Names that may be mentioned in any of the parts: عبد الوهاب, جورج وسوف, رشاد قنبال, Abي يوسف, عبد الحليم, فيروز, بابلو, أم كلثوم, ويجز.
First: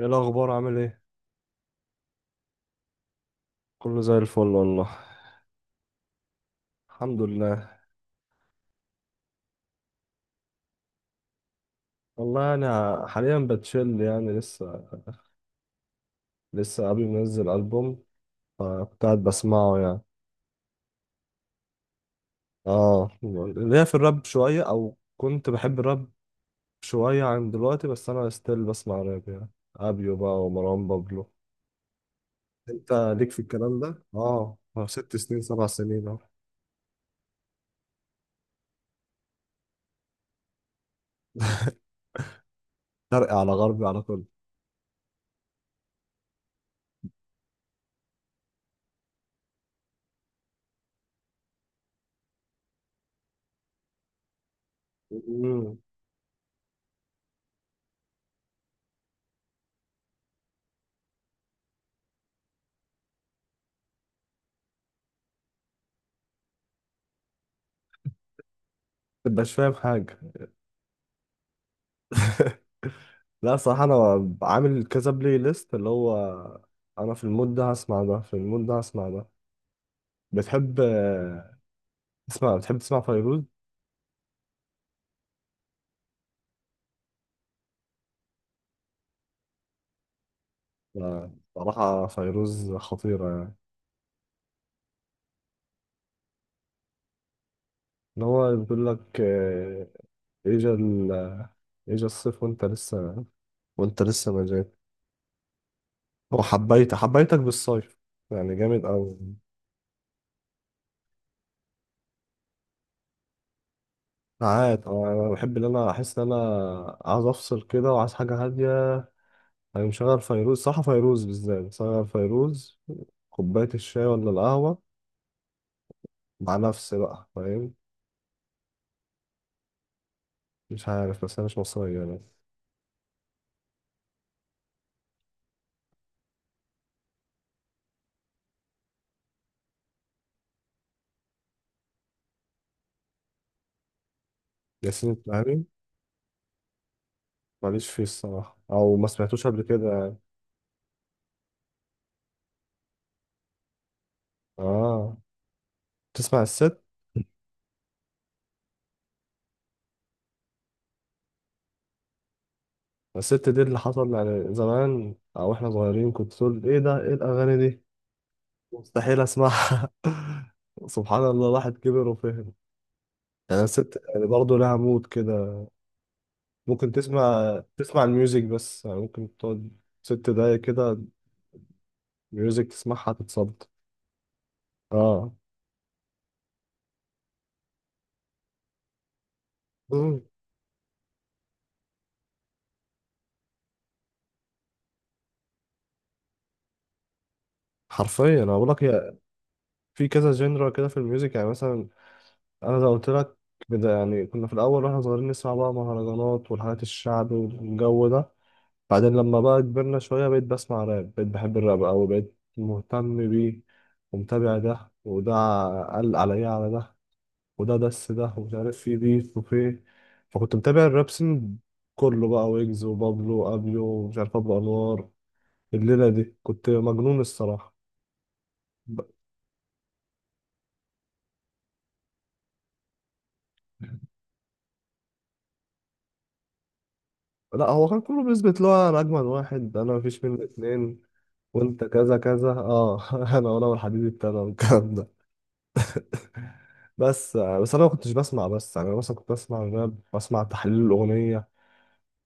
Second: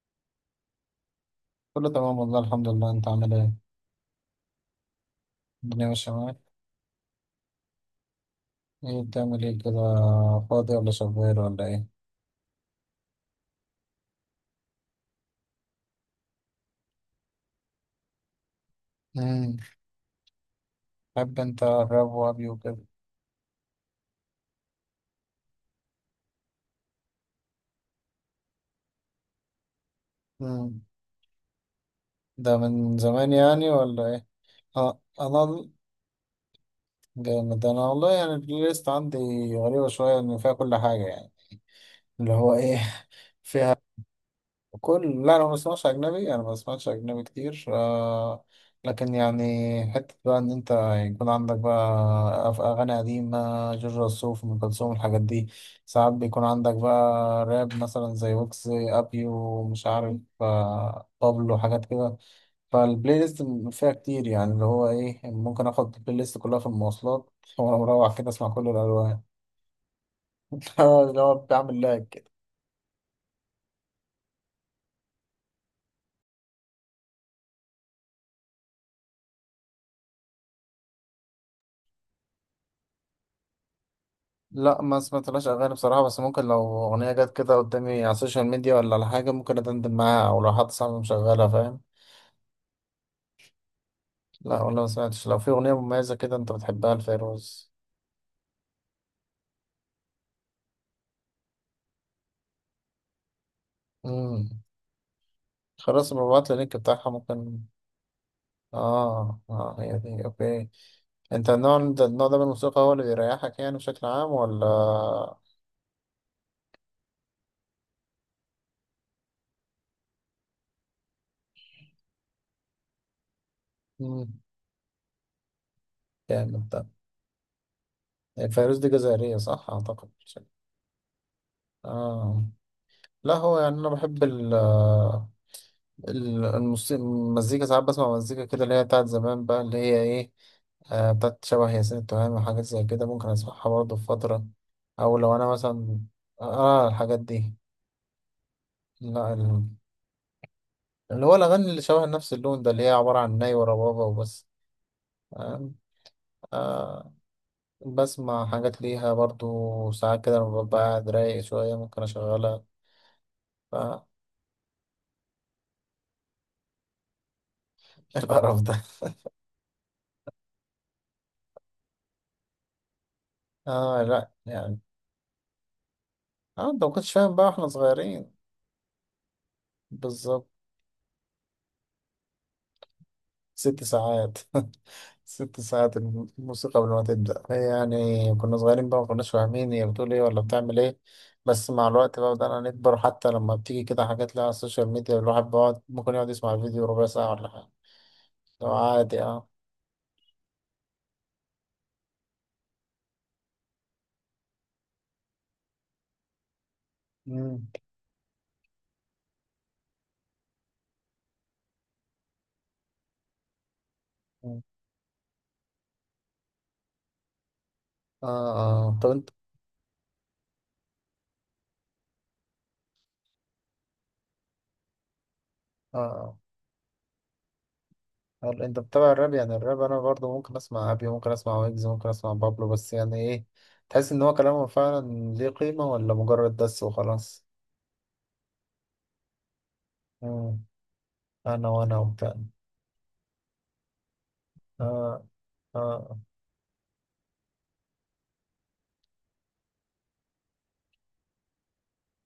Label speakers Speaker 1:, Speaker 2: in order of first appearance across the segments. Speaker 1: ايه الاخبار عامل ايه؟
Speaker 2: كله تمام، والله الحمد لله. انت عامل ايه؟
Speaker 1: كله زي الفل والله.
Speaker 2: الدنيا ماشية معاك؟
Speaker 1: الحمد لله.
Speaker 2: ايه بتعمل ايه كده؟ فاضي ولا شغال ولا ايه؟
Speaker 1: والله انا حاليا بتشيل، يعني لسه قبل ما انزل البوم، فكنت قاعد
Speaker 2: امم
Speaker 1: بسمعه يعني.
Speaker 2: بحب انت الراب وابي وكده؟
Speaker 1: اه، ليا في الراب شويه، او كنت بحب الراب شويه عن دلوقتي، بس انا ستيل بسمع راب يعني، ابيو بقى
Speaker 2: امم
Speaker 1: ومروان بابلو.
Speaker 2: ده
Speaker 1: انت
Speaker 2: من
Speaker 1: ليك
Speaker 2: زمان
Speaker 1: في
Speaker 2: يعني
Speaker 1: الكلام ده؟
Speaker 2: ولا ايه؟
Speaker 1: اه
Speaker 2: اه،
Speaker 1: 6 سنين سبع
Speaker 2: انا
Speaker 1: سنين اهو.
Speaker 2: جامد انا والله. يعني البلاي ليست عندي غريبة شوية ان فيها كل حاجة، يعني اللي هو ايه.
Speaker 1: شرقي على
Speaker 2: فيها
Speaker 1: غربي على كله.
Speaker 2: كل، لا انا ما بسمعش اجنبي، انا ما بسمعش اجنبي كتير آه. لكن يعني حته بقى ان انت يكون عندك بقى اغاني قديمه، جورج وسوف، ام كلثوم، الحاجات دي.
Speaker 1: مم.
Speaker 2: ساعات بيكون عندك بقى راب مثلا زي ويكس، ابيو، مش عارف، بابلو، حاجات كده. فالبلاي ليست فيها كتير، يعني اللي هو ايه، ممكن اخد البلاي ليست كلها في المواصلات وانا مروح كده اسمع كل الالوان.
Speaker 1: متبقاش فاهم حاجه.
Speaker 2: اللي هو بعمل لاج.
Speaker 1: لا صراحة أنا عامل كذا بلاي ليست، اللي هو أنا في المود ده هسمع ده، في المود ده هسمع ده. بتحب تسمع، بتحب تسمع فيروز؟
Speaker 2: لا ما سمعتلاش اغاني بصراحه، بس ممكن لو اغنيه جت كده قدامي على السوشيال ميديا ولا على حاجه ممكن ادندن معاها، او لو حد صاحبي
Speaker 1: لا،
Speaker 2: مشغلها فاهم.
Speaker 1: صراحة فيروز خطيرة يعني.
Speaker 2: لا، ولا ما سمعتش. لو في اغنيه مميزه كده انت بتحبها لفيروز.
Speaker 1: اللي هو بيقول لك إجا ال إجا الصيف وأنت لسه ما
Speaker 2: امم
Speaker 1: جيت.
Speaker 2: خلاص،
Speaker 1: هو
Speaker 2: ببعت لي اللينك
Speaker 1: حبيت
Speaker 2: بتاعها
Speaker 1: حبيتك
Speaker 2: ممكن.
Speaker 1: بالصيف، يعني جامد أوي.
Speaker 2: اه اه، هي دي اوكي. انت النوع ده من الموسيقى هو اللي بيريحك يعني بشكل عام
Speaker 1: ساعات أنا
Speaker 2: ولا؟
Speaker 1: بحب إن أنا أحس إن أنا عايز أفصل كده، وعايز حاجة هادية. أنا مشغل فيروز، صح، فيروز بالذات مشغل فيروز، كوباية الشاي ولا
Speaker 2: امم
Speaker 1: القهوة، مع
Speaker 2: جامد ده.
Speaker 1: نفسي بقى، فاهم.
Speaker 2: هي فيروز دي جزائريه، صح اعتقد؟
Speaker 1: مش عارف، بس أنا مش مصري يعني.
Speaker 2: اه، لا هو يعني انا بحب الموسيقى، المزيكا. ساعات بسمع مزيكا كده اللي هي بتاعت زمان بقى، اللي هي ايه، بتاعت شبه ياسين التهامي وحاجات زي كده ممكن اسمعها برضه في فترة.
Speaker 1: ياسين
Speaker 2: او لو انا
Speaker 1: الفهمي،
Speaker 2: مثلا اه الحاجات دي.
Speaker 1: ماليش فيه الصراحة، أو ما
Speaker 2: لا
Speaker 1: سمعتوش قبل كده يعني.
Speaker 2: اللي هو الاغاني اللي شبه نفس اللون ده اللي هي عبارة عن ناي وربابة وبس.
Speaker 1: آه،
Speaker 2: آه.
Speaker 1: تسمع الست؟
Speaker 2: آه، بسمع حاجات ليها برضه ساعات كده لما ببقى قاعد رايق شوية ممكن اشغلها.
Speaker 1: الست دي اللي
Speaker 2: ف
Speaker 1: حصل يعني زمان، أو إحنا صغيرين كنت تقول إيه ده، إيه الأغاني دي،
Speaker 2: القرف ده.
Speaker 1: مستحيل أسمعها. سبحان الله، الواحد كبر وفهم يعني. الست
Speaker 2: اه،
Speaker 1: يعني
Speaker 2: لا
Speaker 1: برضه لها
Speaker 2: يعني.
Speaker 1: مود كده.
Speaker 2: اه انت ما
Speaker 1: ممكن
Speaker 2: كنتش فاهم بقى
Speaker 1: تسمع،
Speaker 2: واحنا
Speaker 1: تسمع
Speaker 2: صغيرين.
Speaker 1: الميوزك بس، يعني ممكن تقعد ست
Speaker 2: بالظبط.
Speaker 1: دقايق كده ميوزك تسمعها تتصد.
Speaker 2: 6 ساعات
Speaker 1: اه.
Speaker 2: 6 ساعات الموسيقى قبل ما تبدأ هي يعني. كنا صغيرين بقى ما كناش فاهمين هي بتقول
Speaker 1: مم.
Speaker 2: ايه ولا بتعمل ايه. بس مع الوقت بقى بدأنا نكبر، حتى لما بتيجي كده حاجات لها على السوشيال ميديا الواحد بيقعد ممكن يقعد يسمع الفيديو ربع ساعة ولا حاجة.
Speaker 1: حرفيا انا بقول
Speaker 2: لو
Speaker 1: لك، هي
Speaker 2: عادي اه.
Speaker 1: في كذا جنرا كده في الميوزك يعني. مثلا انا لو قلت لك، بدا يعني كنا في الاول واحنا صغيرين نسمع بقى مهرجانات والحاجات الشعب
Speaker 2: مم.
Speaker 1: والجو ده. بعدين لما بقى كبرنا شويه بقيت بسمع راب، بقيت بحب الراب قوي، بقيت مهتم بيه، ومتابع
Speaker 2: مم.
Speaker 1: ده وده، قال عليا على ده، وده دس ده، ومش عارف
Speaker 2: اه
Speaker 1: في
Speaker 2: اه، طب انت.
Speaker 1: بيف وفي. فكنت متابع الراب سين، كله بقى، ويجز وبابلو وابيو ومش عارف ابو انوار
Speaker 2: اه
Speaker 1: الليلة دي،
Speaker 2: آه.
Speaker 1: كنت مجنون الصراحة.
Speaker 2: هل انت
Speaker 1: ب...
Speaker 2: بتتابع الراب؟ يعني الراب انا برضو ممكن اسمع ابي، ممكن اسمع ويجز، ممكن اسمع بابلو، بس يعني ايه، تحس ان هو كلامه فعلا ليه قيمة ولا مجرد دس وخلاص.
Speaker 1: لا هو كان كله بيثبت له أنا أجمل واحد، أنا مفيش مني
Speaker 2: مم.
Speaker 1: اتنين،
Speaker 2: انا
Speaker 1: وأنت
Speaker 2: وانا
Speaker 1: كذا
Speaker 2: وبتاع.
Speaker 1: كذا أه. أنا وأنا والحديد ابتدى والكلام ده.
Speaker 2: اه اه.
Speaker 1: بس أنا ما كنتش بسمع، بس يعني أنا مثلا كنت بسمع الراب، بسمع تحليل الأغنية،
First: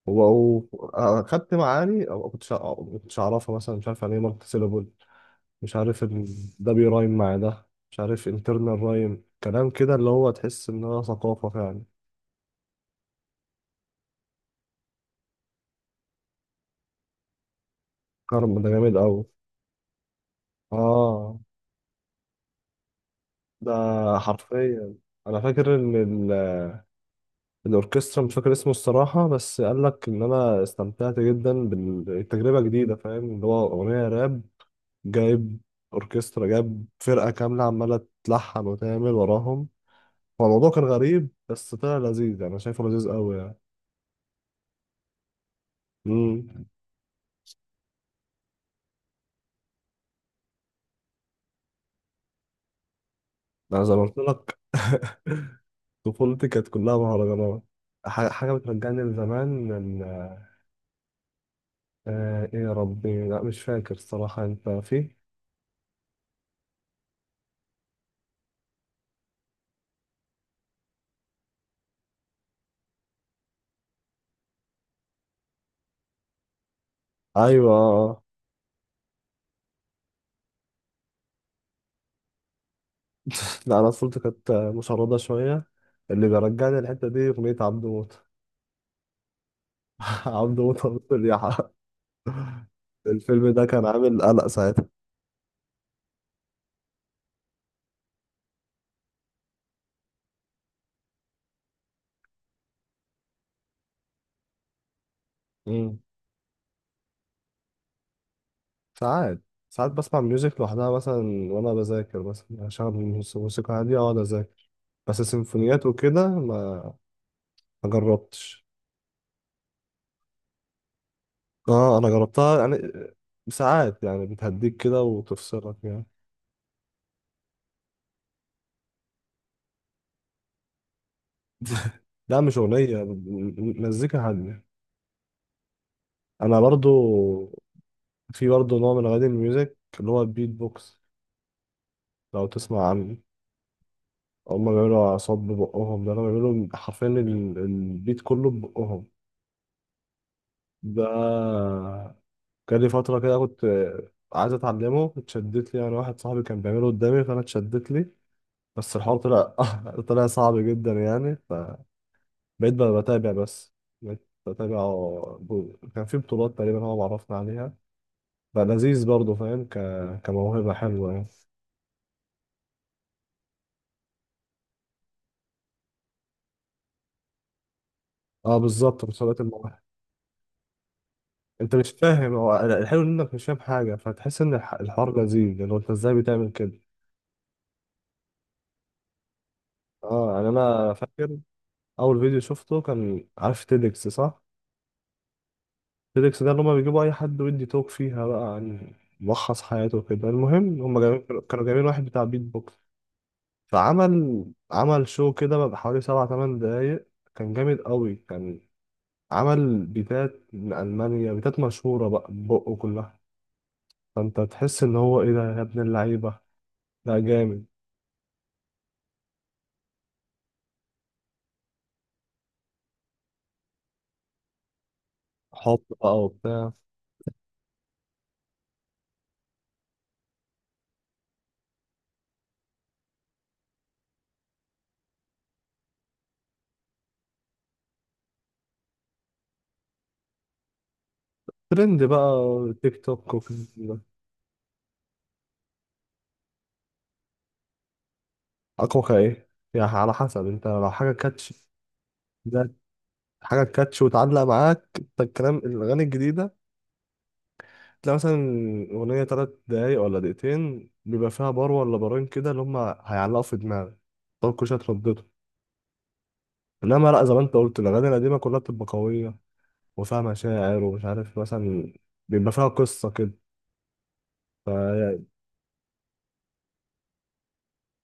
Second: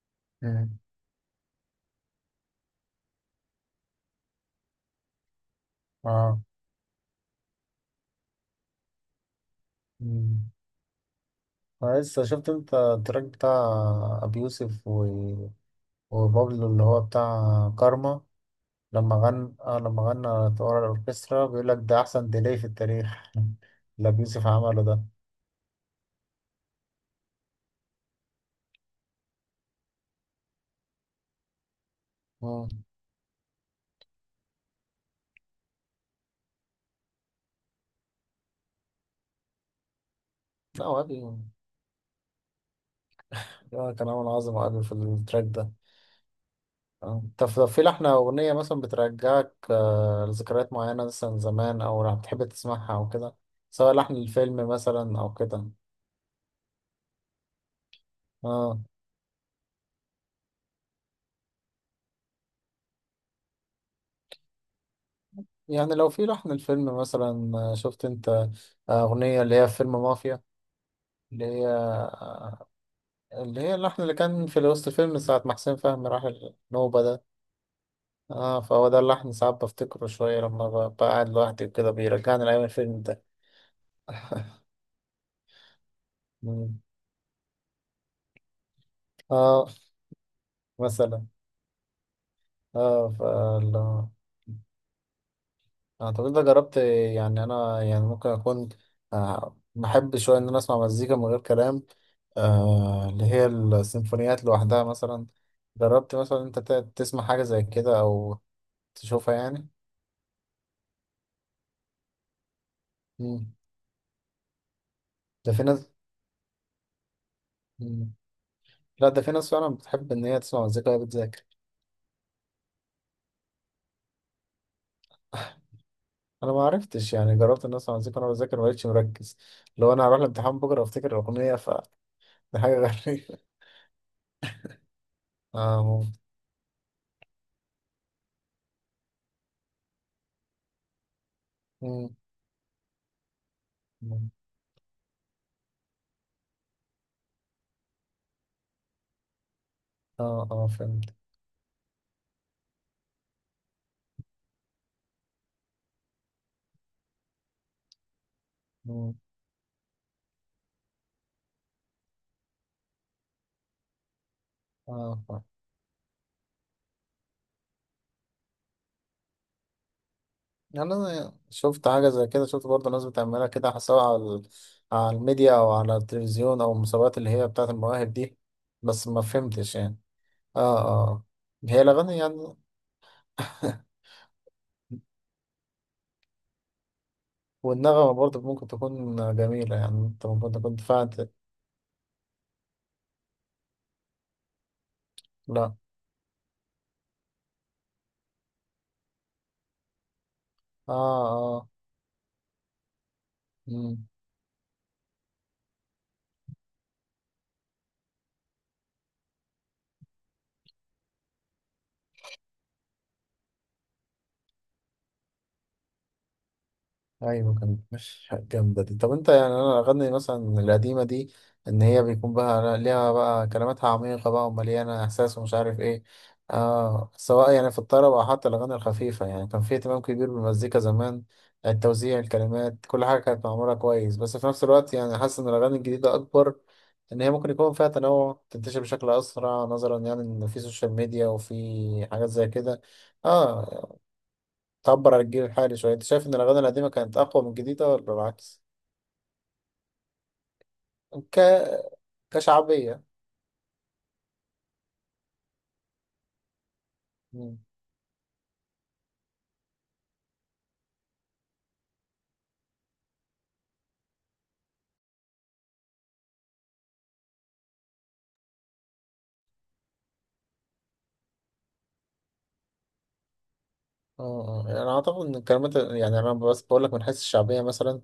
Speaker 2: مم.
Speaker 1: أخدت معاني أو ما كنتش أعرفها، مثلا مش عارف يعني إيه مالتي سيلابول، مش عارف إن
Speaker 2: اه.
Speaker 1: ده بيرايم مع ده، مش عارف انترنال رايم، كلام كده اللي هو
Speaker 2: مم.
Speaker 1: تحس إن هو ثقافة فعلا.
Speaker 2: أنا لسه شفت انت التراك بتاع ابي يوسف وبابلو اللي هو بتاع كارما.
Speaker 1: كرم ده جامد أوي.
Speaker 2: لما غنى ورا
Speaker 1: آه
Speaker 2: الاوركسترا، بيقول لك ده احسن ديلي في التاريخ
Speaker 1: ده،
Speaker 2: اللي ابي يوسف عمله
Speaker 1: حرفيا
Speaker 2: ده.
Speaker 1: انا فاكر ان الاوركسترا، مش فاكر اسمه الصراحه، بس قال لك ان انا استمتعت جدا بالتجربه
Speaker 2: مم.
Speaker 1: جديده، فاهم، اللي هو اغنيه راب، جايب اوركسترا، جايب فرقه كامله عماله تلحن وتعمل وراهم. هو الموضوع كان
Speaker 2: لا، وابي
Speaker 1: غريب بس طلع لذيذ، يعني انا شايفه لذيذ قوي يعني.
Speaker 2: كان عامل عظمة ابي في التراك ده.
Speaker 1: امم،
Speaker 2: آه. طب في لحنة أغنية مثلا بترجعك لذكريات معينة مثلا زمان أو بتحب تسمعها أو كده،
Speaker 1: انا
Speaker 2: سواء
Speaker 1: زي ما
Speaker 2: لحن
Speaker 1: قلت لك.
Speaker 2: الفيلم مثلا أو كده.
Speaker 1: طفولتي كانت كلها مهرجانات. حاجه
Speaker 2: آه.
Speaker 1: بترجعني لزمان آه ايه يا ربي، لا مش فاكر الصراحه انت فيه.
Speaker 2: يعني لو في لحن الفيلم مثلا، شفت انت أغنية اللي هي في فيلم مافيا، اللي هي اللي هي اللحن اللي كان في وسط الفيلم ساعة ما حسين فهمي راح النوبة ده.
Speaker 1: ايوه آه.
Speaker 2: اه، فهو ده اللحن ساعات بفتكره شوية لما بقعد لوحدي وكده بيرجعني لأيام الفيلم ده.
Speaker 1: لا انا طفولتي كانت مشردة شوية. اللي بيرجعني
Speaker 2: مم.
Speaker 1: الحتة دي اغنية عبد موت.
Speaker 2: اه
Speaker 1: عبد موت ونص
Speaker 2: مثلا.
Speaker 1: اليحة،
Speaker 2: اه
Speaker 1: الفيلم ده كان
Speaker 2: فالله
Speaker 1: عامل قلق ساعتها.
Speaker 2: اعتقد ده جربت. يعني انا يعني ممكن اكون بحب شويه ان انا اسمع مزيكا من غير كلام، اللي هي السيمفونيات لوحدها مثلا.
Speaker 1: مم.
Speaker 2: جربت مثلا انت تسمع حاجه زي كده او تشوفها
Speaker 1: ساعات
Speaker 2: يعني.
Speaker 1: ساعات بسمع ميوزك لوحدها مثلا وانا بذاكر، مثلا اشغل
Speaker 2: مم.
Speaker 1: موسيقى هادية واقعد اذاكر، بس
Speaker 2: ده في
Speaker 1: سيمفونيات
Speaker 2: ناس.
Speaker 1: وكده ما، ما
Speaker 2: مم.
Speaker 1: جربتش.
Speaker 2: لا، ده في ناس فعلا بتحب ان هي تسمع مزيكا وهي بتذاكر.
Speaker 1: اه انا جربتها يعني، ساعات يعني بتهديك كده وتفصلك يعني.
Speaker 2: انا ما عرفتش، يعني جربت ان اسمع مزيكا وانا بذاكر ما بقتش مركز. لو انا هروح الامتحان بكره وافتكر الاغنيه فدي
Speaker 1: لا مش
Speaker 2: حاجه
Speaker 1: أغنية،
Speaker 2: غريبه.
Speaker 1: مزيكا هادية.
Speaker 2: اه ممكن.
Speaker 1: أنا برضو، في برضه نوع من أغاني الميوزك اللي هو البيت بوكس،
Speaker 2: مم.
Speaker 1: لو تسمع عنه،
Speaker 2: مم.
Speaker 1: هما بيعملوا أعصاب ببقهم، ده أنا بيعملوا حرفيا البيت كله ببقهم.
Speaker 2: اه اه
Speaker 1: ده
Speaker 2: فهمت.
Speaker 1: كان لي فترة كده كنت عايز أتعلمه، اتشدت لي يعني، واحد صاحبي كان بيعمله قدامي فأنا اتشدت لي، بس
Speaker 2: مم.
Speaker 1: الحوار طلع طلع صعب جدا يعني، فبقيت بقى بتابع بس، بقيت بتابع.
Speaker 2: اه آه.
Speaker 1: كان في بطولات تقريبا هو معرفنا عليها، بقى لذيذ برضه فاهم، كموهبة
Speaker 2: يعني
Speaker 1: حلوة يعني.
Speaker 2: أنا شفت حاجة زي كده، شفت برضه ناس بتعملها كده، سواء على على الميديا أو على التلفزيون أو المسابقات اللي هي بتاعة المواهب دي.
Speaker 1: اه بالظبط
Speaker 2: بس ما
Speaker 1: مسابقات.
Speaker 2: فهمتش يعني. اه اه آه.
Speaker 1: انت
Speaker 2: هي
Speaker 1: مش
Speaker 2: الأغاني
Speaker 1: فاهم،
Speaker 2: يعني
Speaker 1: هو الحلو انك مش فاهم حاجه، فتحس ان الحوار لذيذ، لان هو انت ازاي بتعمل كده.
Speaker 2: والنغمة برضه ممكن تكون جميلة، يعني أنت
Speaker 1: اه يعني
Speaker 2: ممكن تكون
Speaker 1: انا
Speaker 2: فعلا.
Speaker 1: فاكر اول فيديو شفته، كان عارف تيدكس؟ صح،
Speaker 2: لا.
Speaker 1: تيدكس ده اللي هما بيجيبوا اي حد ويدي توك فيها بقى عن ملخص حياته كده، المهم
Speaker 2: اه
Speaker 1: هما جايبين، كانوا
Speaker 2: اه.
Speaker 1: جايبين واحد بتاع بيت بوكس،
Speaker 2: مم.
Speaker 1: فعمل، عمل شو كده بقى حوالي سبع تمن دقايق، كان جامد قوي، كان عمل بيتات من المانيا، بيتات مشهوره بقى بقه كلها. فانت تحس ان هو ايه ده يا ابن اللعيبه، لا
Speaker 2: ايوه،
Speaker 1: جامد.
Speaker 2: كانت مش جامده دي. طب انت يعني انا اغني مثلا القديمه دي، ان هي بيكون بقى ليها بقى كلماتها عميقه بقى ومليانه احساس ومش عارف
Speaker 1: حب
Speaker 2: ايه.
Speaker 1: بقى وبتاع.
Speaker 2: آه، سواء يعني في الطرب او حتى الاغاني الخفيفه يعني كان في اهتمام كبير بالمزيكا زمان. التوزيع، الكلمات، كل حاجه كانت معموله كويس. بس في نفس الوقت يعني حاسس ان الاغاني الجديده اكبر، ان هي ممكن يكون فيها تنوع، تنتشر بشكل اسرع نظرا يعني ان في سوشيال ميديا
Speaker 1: ترند
Speaker 2: وفي حاجات
Speaker 1: بقى،
Speaker 2: زي كده.
Speaker 1: تيك توك وكده.
Speaker 2: اه، تعبر عن الجيل الحالي شوية. أنت شايف إن الأغاني القديمة كانت أقوى من الجديدة ولا العكس؟
Speaker 1: اكوكا ايه يعني، على حسب، انت لو حاجه
Speaker 2: ك...
Speaker 1: كاتش، ده
Speaker 2: كشعبية.
Speaker 1: حاجه كاتش وتعلق معاك انت الكلام، الاغاني الجديده
Speaker 2: مم.
Speaker 1: تلاقي مثلا اغنيه 3 دقايق ولا دقيقتين بيبقى فيها بار ولا بارين كده اللي هم هيعلقوا في دماغك، طب كل شويه تردده. انما لا زي ما انت قلت، الاغاني القديمه كلها بتبقى قويه، وفيها مشاعر ومش عارف، مثلا بيبقى فيها قصه كده.
Speaker 2: اه آه. يعني أعتقد إن الكلمات، يعني أنا بس بقول لك من حيث الشعبية مثلا،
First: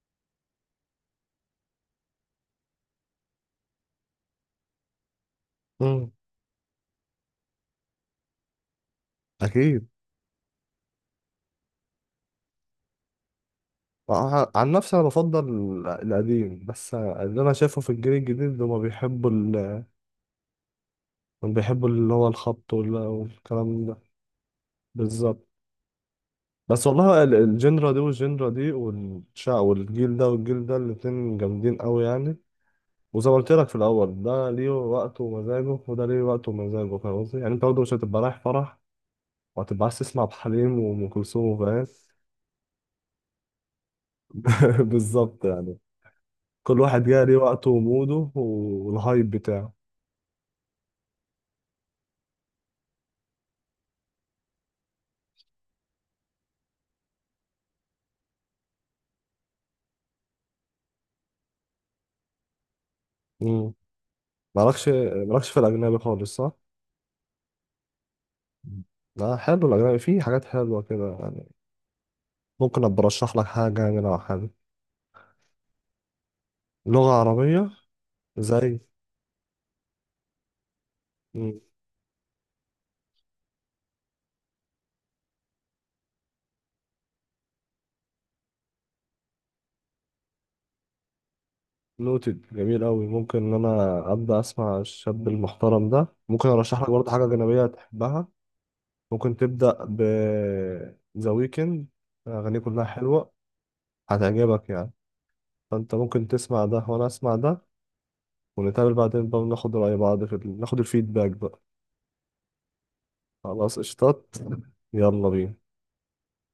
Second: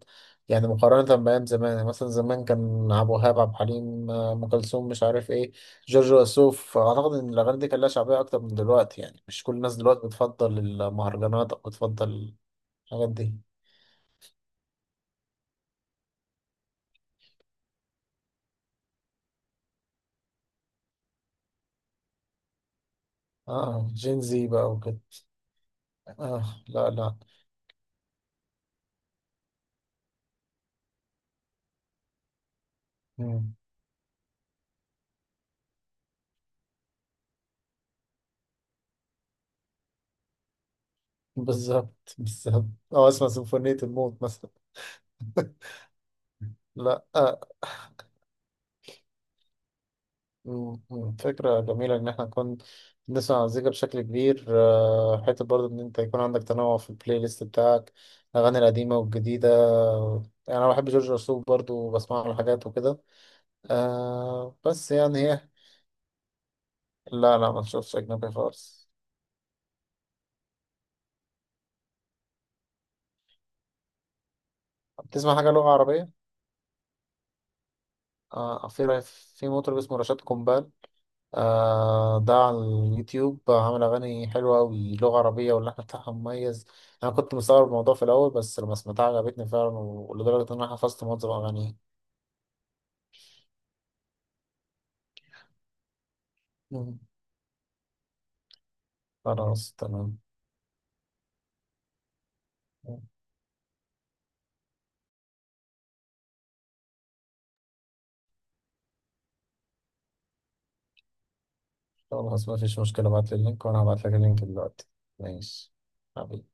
Speaker 2: يعني مقارنة بأيام زمان. يعني مثلا زمان كان عبد الوهاب، عبد الحليم، أم كلثوم، مش عارف إيه،
Speaker 1: امم.
Speaker 2: جورج وسوف. أعتقد إن الأغاني دي كان لها شعبية أكتر من دلوقتي، يعني مش كل الناس
Speaker 1: اكيد.
Speaker 2: دلوقتي بتفضل المهرجانات أو بتفضل الحاجات دي.
Speaker 1: عن نفسي انا بفضل القديم، بس اللي انا شايفه في الجيل الجديد هما بيحبوا هما بيحبوا اللي هو الخبط والكلام
Speaker 2: اه،
Speaker 1: ده.
Speaker 2: جين زي بقى وكده.
Speaker 1: بالظبط.
Speaker 2: اه،
Speaker 1: بس
Speaker 2: لا لا.
Speaker 1: والله الجنرا دي والجنرا دي، والشع والجيل ده والجيل ده، الاتنين جامدين قوي يعني. وزي ما قلت
Speaker 2: مم.
Speaker 1: لك في الاول، ده ليه وقته ومزاجه وده ليه وقته ومزاجه، فاهم قصدي يعني، انت برضه مش هتبقى رايح فرح وهتبقى عايز تسمع ابو حليم وام كلثوم، فاهم.
Speaker 2: بالظبط بالظبط. أو أسمع سيمفونية الموت مثلا.
Speaker 1: بالظبط يعني. كل واحد
Speaker 2: لا،
Speaker 1: جاي ليه وقته وموده والهايب بتاعه.
Speaker 2: فكرة جميلة إن إحنا نكون بنسمع مزيكا بشكل كبير، حتة برضه إن أنت يكون عندك تنوع في البلاي ليست بتاعك، الأغاني القديمة والجديدة. يعني أنا بحب جورج وسوف برضه وبسمع له حاجات وكده،
Speaker 1: مالكش
Speaker 2: بس يعني هي.
Speaker 1: مالكش في الأجنبي خالص صح؟
Speaker 2: لا لا، ما تشوفش أجنبي
Speaker 1: مم.
Speaker 2: خالص.
Speaker 1: لا حلو الأجنبي، فيه حاجات حلوة كده يعني. ممكن أبقى أرشح لك حاجة يعني لو حابب،
Speaker 2: بتسمع حاجة لغة عربية؟
Speaker 1: لغة عربية
Speaker 2: آه،
Speaker 1: زي.
Speaker 2: في في مطرب اسمه رشاد قنبال. ده على اليوتيوب، عامل أغاني حلوة أوي لغة عربية واللحن بتاعها مميز. أنا كنت مستغرب الموضوع في الأول، بس لما سمعتها عجبتني فعلا، ولدرجة إن أنا حفظت معظم أغانيه.
Speaker 1: نوتد، جميل أوي، ممكن إن أنا أبدأ أسمع الشاب المحترم ده، ممكن أرشح لك
Speaker 2: مم.
Speaker 1: برضه حاجة أجنبية تحبها. ممكن
Speaker 2: خلاص
Speaker 1: تبدأ ب
Speaker 2: تمام.
Speaker 1: ذا ويكند، أغانيه كلها حلوة، هتعجبك يعني، فأنت ممكن تسمع ده وأنا أسمع ده، ونتقابل بعدين بقى وناخد رأي بعض في ناخد الفيدباك بقى.
Speaker 2: خلاص، مفيش مشكلة. ابعتلي اللينك
Speaker 1: خلاص
Speaker 2: وأنا هبعتلك
Speaker 1: قشطات،
Speaker 2: اللينك دلوقتي.
Speaker 1: يلا بينا.
Speaker 2: ماشي. حبيبي.